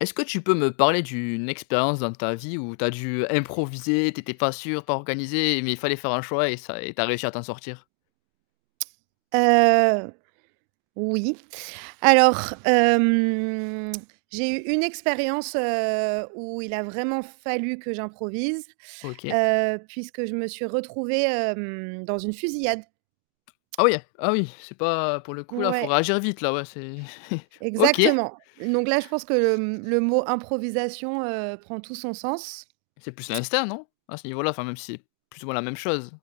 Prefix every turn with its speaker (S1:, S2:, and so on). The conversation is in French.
S1: Est-ce que tu peux me parler d'une expérience dans ta vie où tu as dû improviser, tu étais pas sûre, pas organisée mais il fallait faire un choix et ça et tu as réussi à t'en sortir?
S2: Heu, oui. Alors hem, j'ai eu une expérience, heu, où il a vraiment fallu que j'improvise,
S1: OK.
S2: heu, puisque je me suis retrouvée, hem, dans une fusillade.
S1: Ah oui ah oui, c'est pas pour le coup là, faut
S2: Ouais.
S1: réagir vite là, ouais c'est OK.
S2: Exactement. Donc là je pense que le le mot improvisation, heu, prend tout son sens.
S1: C'est plus l'instinct, non? À ce niveau là, enfin même si c'est plus ou moins la même chose.